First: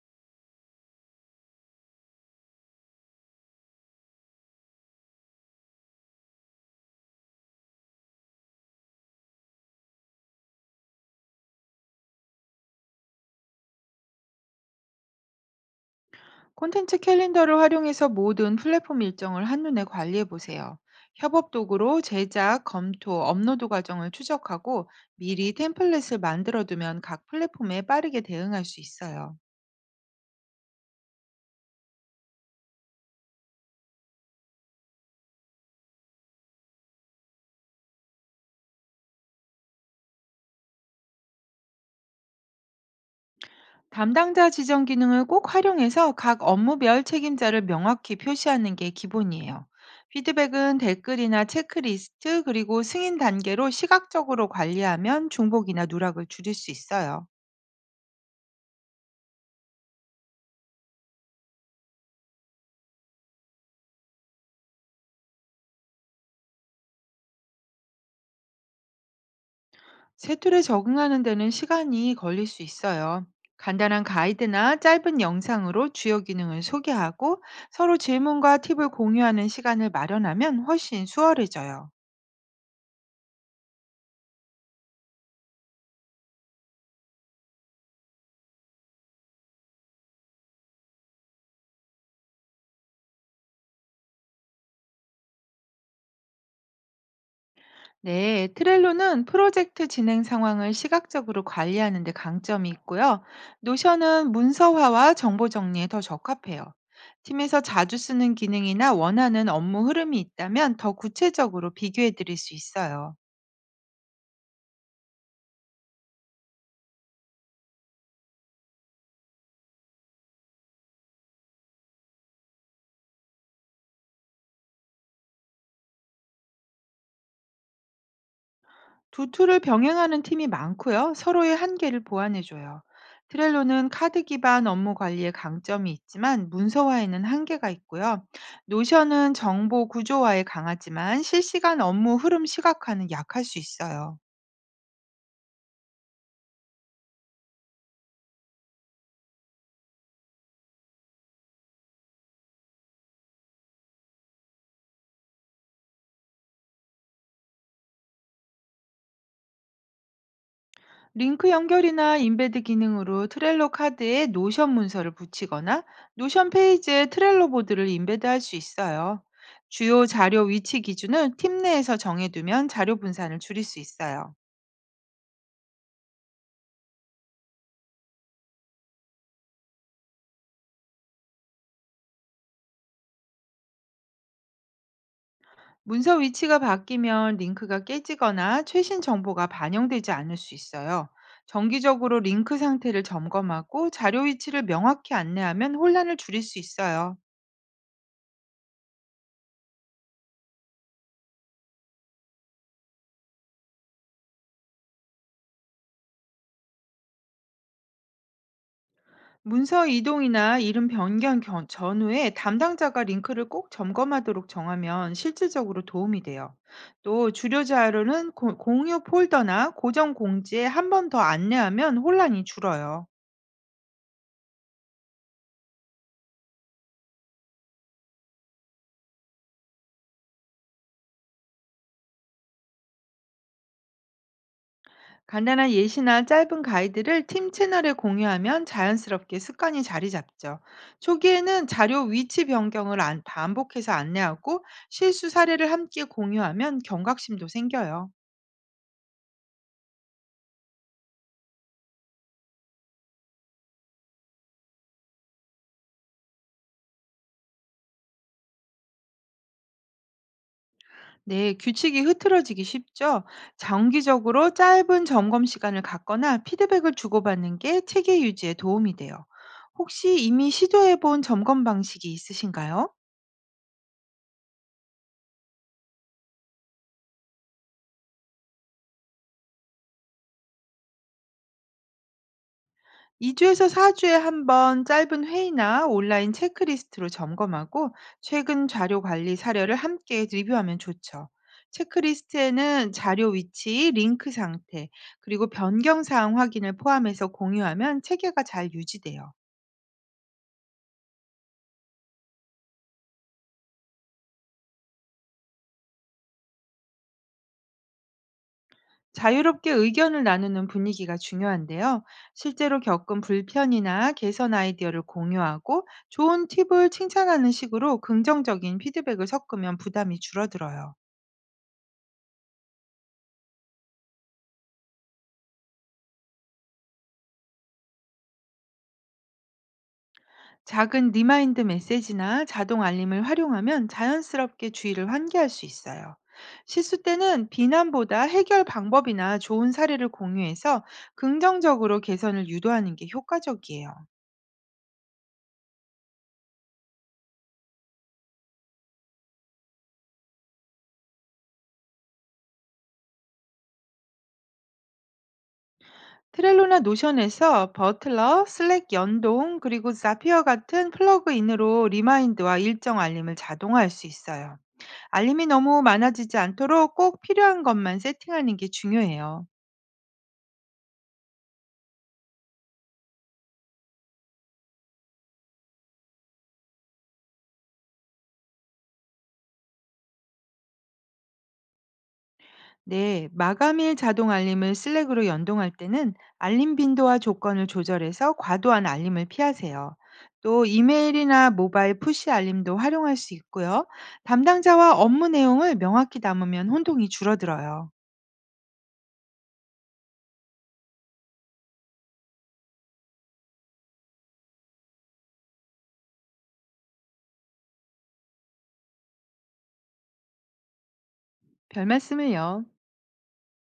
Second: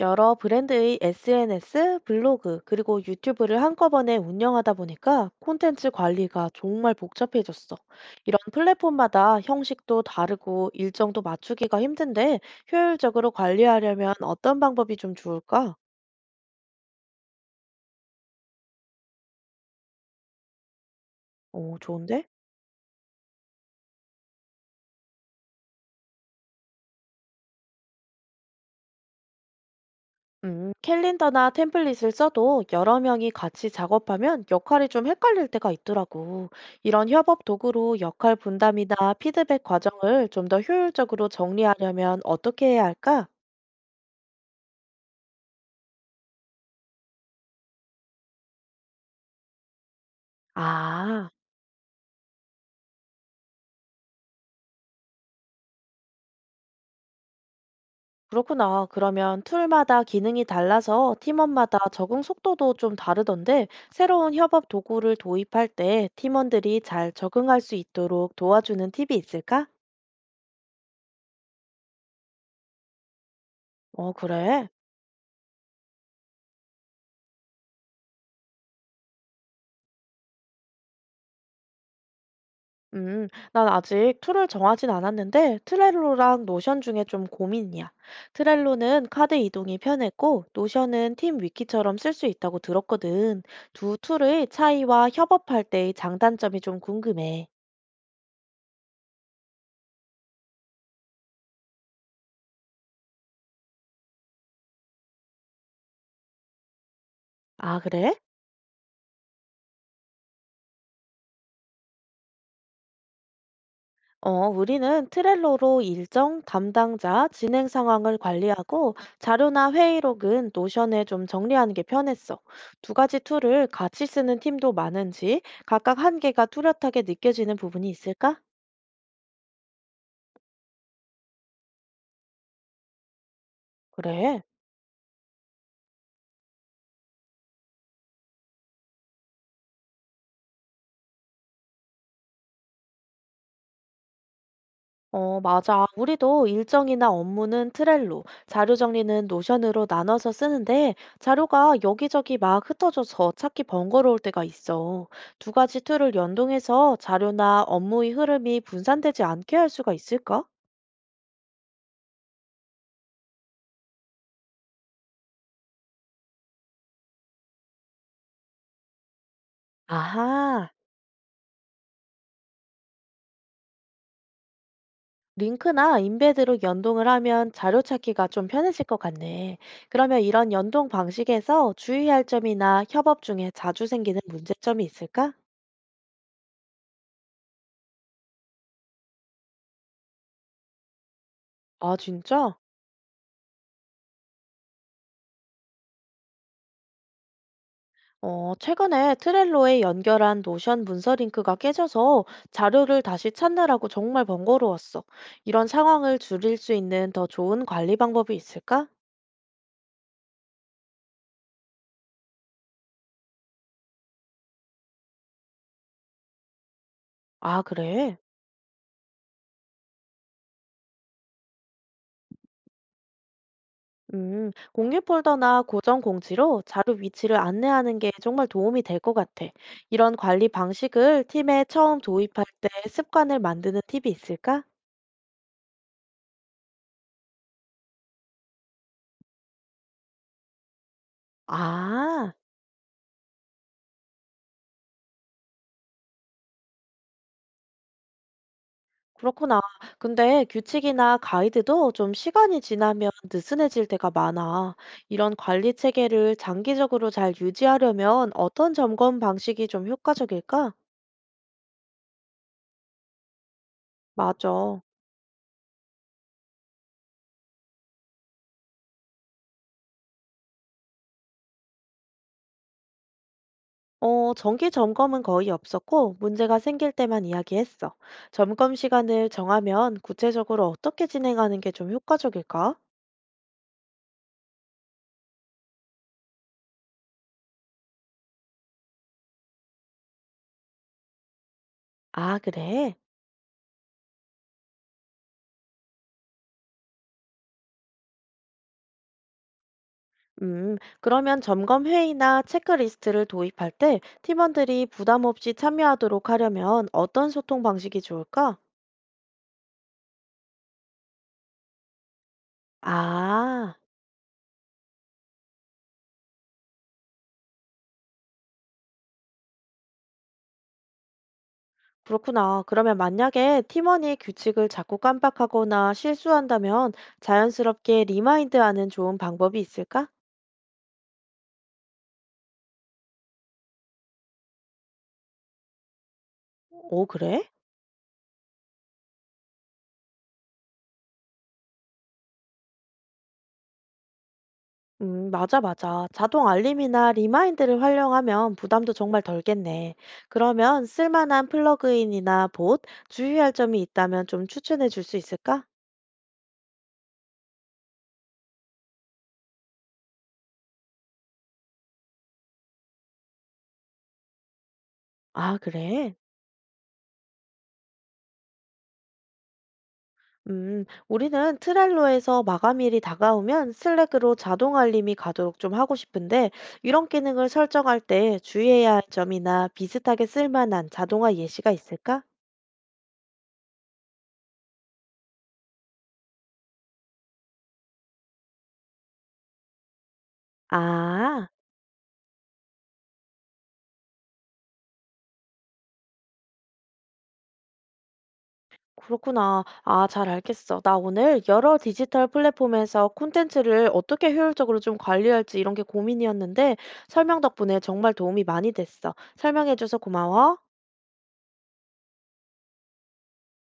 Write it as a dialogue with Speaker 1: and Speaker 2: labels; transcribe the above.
Speaker 1: 여러 브랜드의 SNS, 블로그, 그리고 유튜브를 한꺼번에 운영하다 보니까 콘텐츠 관리가 정말 복잡해졌어. 이런 플랫폼마다 형식도 다르고 일정도 맞추기가 힘든데 효율적으로 관리하려면 어떤 방법이 좀 좋을까?
Speaker 2: 콘텐츠 캘린더를 활용해서 모든 플랫폼 일정을 한눈에 관리해 보세요. 협업
Speaker 1: 오,
Speaker 2: 도구로
Speaker 1: 좋은데?
Speaker 2: 제작, 검토, 업로드 과정을 추적하고 미리 템플릿을 만들어 두면 각 플랫폼에 빠르게 대응할 수 있어요.
Speaker 1: 캘린더나 템플릿을 써도 여러 명이 같이 작업하면 역할이 좀 헷갈릴 때가 있더라고. 이런 협업 도구로 역할 분담이나 피드백 과정을 좀 더 효율적으로 정리하려면 어떻게 해야 할까?
Speaker 2: 담당자 지정 기능을 꼭 활용해서 각 업무별 책임자를 명확히 표시하는 게 기본이에요. 피드백은
Speaker 1: 아,
Speaker 2: 댓글이나 체크리스트 그리고 승인 단계로 시각적으로 관리하면 중복이나 누락을 줄일 수 있어요.
Speaker 1: 그렇구나. 그러면 툴마다 기능이 달라서 팀원마다 적응 속도도 좀 다르던데, 새로운 협업 도구를 도입할 때 팀원들이 잘 적응할 수 있도록 도와주는 팁이 있을까?
Speaker 2: 새 틀에 적응하는 데는 시간이 걸릴 수 있어요. 간단한
Speaker 1: 어, 그래.
Speaker 2: 가이드나 짧은 영상으로 주요 기능을 소개하고 서로 질문과 팁을 공유하는 시간을 마련하면 훨씬 수월해져요.
Speaker 1: 음, 난 아직 툴을 정하진 않았는데, 트렐로랑 노션 중에 좀 고민이야. 트렐로는 카드 이동이 편했고, 노션은 팀 위키처럼 쓸 수 있다고 들었거든. 두 툴의 차이와 협업할 때의 장단점이 좀 궁금해.
Speaker 2: 네, 트렐로는 프로젝트 진행 상황을 시각적으로 관리하는 데 강점이 있고요. 노션은 문서화와 정보 정리에 더 적합해요. 팀에서
Speaker 1: 아,
Speaker 2: 자주
Speaker 1: 그래?
Speaker 2: 쓰는 기능이나 원하는 업무 흐름이 있다면 더 구체적으로 비교해 드릴 수 있어요.
Speaker 1: 어, 우리는 트렐로로 일정, 담당자, 진행 상황을 관리하고 자료나 회의록은 노션에 좀 정리하는 게 편했어. 두 가지 툴을 같이 쓰는 팀도 많은지 각각 한계가 뚜렷하게 느껴지는 부분이 있을까?
Speaker 2: 두툴을 병행하는 팀이 많고요. 서로의 한계를 보완해줘요. 트렐로는 카드
Speaker 1: 그래.
Speaker 2: 기반 업무 관리의 강점이 있지만 문서화에는 한계가 있고요. 노션은 정보 구조화에 강하지만 실시간 업무 흐름 시각화는 약할 수 있어요.
Speaker 1: 어, 맞아. 우리도 일정이나 업무는 트렐로, 자료 정리는 노션으로 나눠서 쓰는데 자료가 여기저기 막 흩어져서 찾기 번거로울 때가 있어. 두 가지 툴을 연동해서 자료나 업무의 흐름이 분산되지 않게 할 수가 있을까?
Speaker 2: 링크 연결이나 인베드 기능으로 트렐로 카드에 노션 문서를 붙이거나 노션 페이지에 트렐로 보드를 인베드할 수 있어요. 주요 자료
Speaker 1: 아하.
Speaker 2: 위치 기준을 팀 내에서 정해두면 자료 분산을 줄일 수 있어요.
Speaker 1: 링크나 인베드로 연동을 하면 자료 찾기가 좀 편해질 것 같네. 그러면 이런 연동 방식에서 주의할 점이나 협업 중에 자주 생기는 문제점이 있을까?
Speaker 2: 문서 위치가 바뀌면 링크가 깨지거나 최신 정보가 반영되지 않을 수 있어요.
Speaker 1: 아,
Speaker 2: 정기적으로
Speaker 1: 진짜?
Speaker 2: 링크 상태를 점검하고 자료 위치를 명확히 안내하면 혼란을 줄일 수 있어요.
Speaker 1: 어, 최근에 트렐로에 연결한 노션 문서 링크가 깨져서 자료를 다시 찾느라고 정말 번거로웠어. 이런 상황을 줄일 수 있는 더 좋은 관리 방법이 있을까?
Speaker 2: 문서 이동이나 이름 변경 전후에 담당자가 링크를 꼭 점검하도록 정하면 실질적으로 도움이 돼요. 또
Speaker 1: 아,
Speaker 2: 주요
Speaker 1: 그래?
Speaker 2: 자료는 공유 폴더나 고정 공지에 한번 더 안내하면 혼란이 줄어요.
Speaker 1: 공유 폴더나 고정 공지로 자료 위치를 안내하는 게 정말 도움이 될 것 같아. 이런 관리 방식을 팀에 처음 도입할 때 습관을 만드는 팁이 있을까?
Speaker 2: 간단한 예시나 짧은 가이드를 팀 채널에 공유하면 자연스럽게 습관이 자리 잡죠. 초기에는 자료
Speaker 1: 아.
Speaker 2: 위치 변경을 반복해서 안내하고 실수 사례를 함께 공유하면 경각심도 생겨요.
Speaker 1: 그렇구나. 근데 규칙이나 가이드도 좀 시간이 지나면 느슨해질 때가 많아. 이런 관리 체계를 장기적으로 잘 유지하려면 어떤 점검 방식이 좀 효과적일까?
Speaker 2: 네, 규칙이 흐트러지기 쉽죠. 장기적으로
Speaker 1: 맞아.
Speaker 2: 짧은 점검 시간을 갖거나 피드백을 주고받는 게 체계 유지에 도움이 돼요. 혹시 이미 시도해 본 점검 방식이 있으신가요?
Speaker 1: 어, 정기 점검은 거의 없었고 문제가 생길 때만 이야기했어. 점검 시간을 정하면 구체적으로 어떻게 진행하는 게 좀 효과적일까?
Speaker 2: 2주에서 4주에 한번 짧은 회의나 온라인 체크리스트로 점검하고 최근 자료 관리 사례를 함께 리뷰하면 좋죠.
Speaker 1: 아,
Speaker 2: 체크리스트에는
Speaker 1: 그래.
Speaker 2: 자료 위치, 링크 상태, 그리고 변경 사항 확인을 포함해서 공유하면 체계가 잘 유지돼요.
Speaker 1: 그러면 점검 회의나 체크리스트를 도입할 때 팀원들이 부담 없이 참여하도록 하려면 어떤 소통 방식이 좋을까?
Speaker 2: 자유롭게 의견을 나누는 분위기가 중요한데요. 실제로 겪은
Speaker 1: 아,
Speaker 2: 불편이나 개선 아이디어를 공유하고 좋은 팁을 칭찬하는 식으로 긍정적인 피드백을 섞으면 부담이 줄어들어요.
Speaker 1: 그렇구나. 그러면 만약에 팀원이 규칙을 자꾸 깜빡하거나 실수한다면 자연스럽게 리마인드하는 좋은 방법이 있을까?
Speaker 2: 작은 리마인드 메시지나 자동 알림을 활용하면 자연스럽게 주의를 환기할 수 있어요. 실수
Speaker 1: 오, 그래?
Speaker 2: 때는 비난보다 해결 방법이나 좋은 사례를 공유해서 긍정적으로 개선을 유도하는 게 효과적이에요.
Speaker 1: 맞아, 맞아. 자동 알림이나 리마인드를 활용하면 부담도 정말 덜겠네. 그러면 쓸만한 플러그인이나 봇, 주의할 점이 있다면 좀 추천해 줄 수 있을까?
Speaker 2: 트렐로나 노션에서 버틀러, 슬랙 연동, 그리고 자피어 같은 플러그인으로 리마인드와 일정 알림을 자동화할 수 있어요. 알림이
Speaker 1: 아,
Speaker 2: 너무
Speaker 1: 그래?
Speaker 2: 많아지지 않도록 꼭 필요한 것만 세팅하는 게 중요해요.
Speaker 1: 우리는 트렐로에서 마감일이 다가오면 슬랙으로 자동 알림이 가도록 좀 하고 싶은데, 이런 기능을 설정할 때 주의해야 할 점이나 비슷하게 쓸만한 자동화 예시가 있을까?
Speaker 2: 네, 마감일 자동 알림을 슬랙으로 연동할 때는 알림 빈도와 조건을 조절해서 과도한 알림을 피하세요. 또
Speaker 1: 아,
Speaker 2: 이메일이나 모바일 푸시 알림도 활용할 수 있고요. 담당자와 업무 내용을 명확히 담으면 혼동이 줄어들어요.
Speaker 1: 그렇구나. 아, 잘 알겠어. 나 오늘 여러 디지털 플랫폼에서 콘텐츠를 어떻게 효율적으로 좀 관리할지 이런 게 고민이었는데, 설명 덕분에 정말 도움이 많이 됐어. 설명해줘서 고마워.
Speaker 2: 별 말씀을요.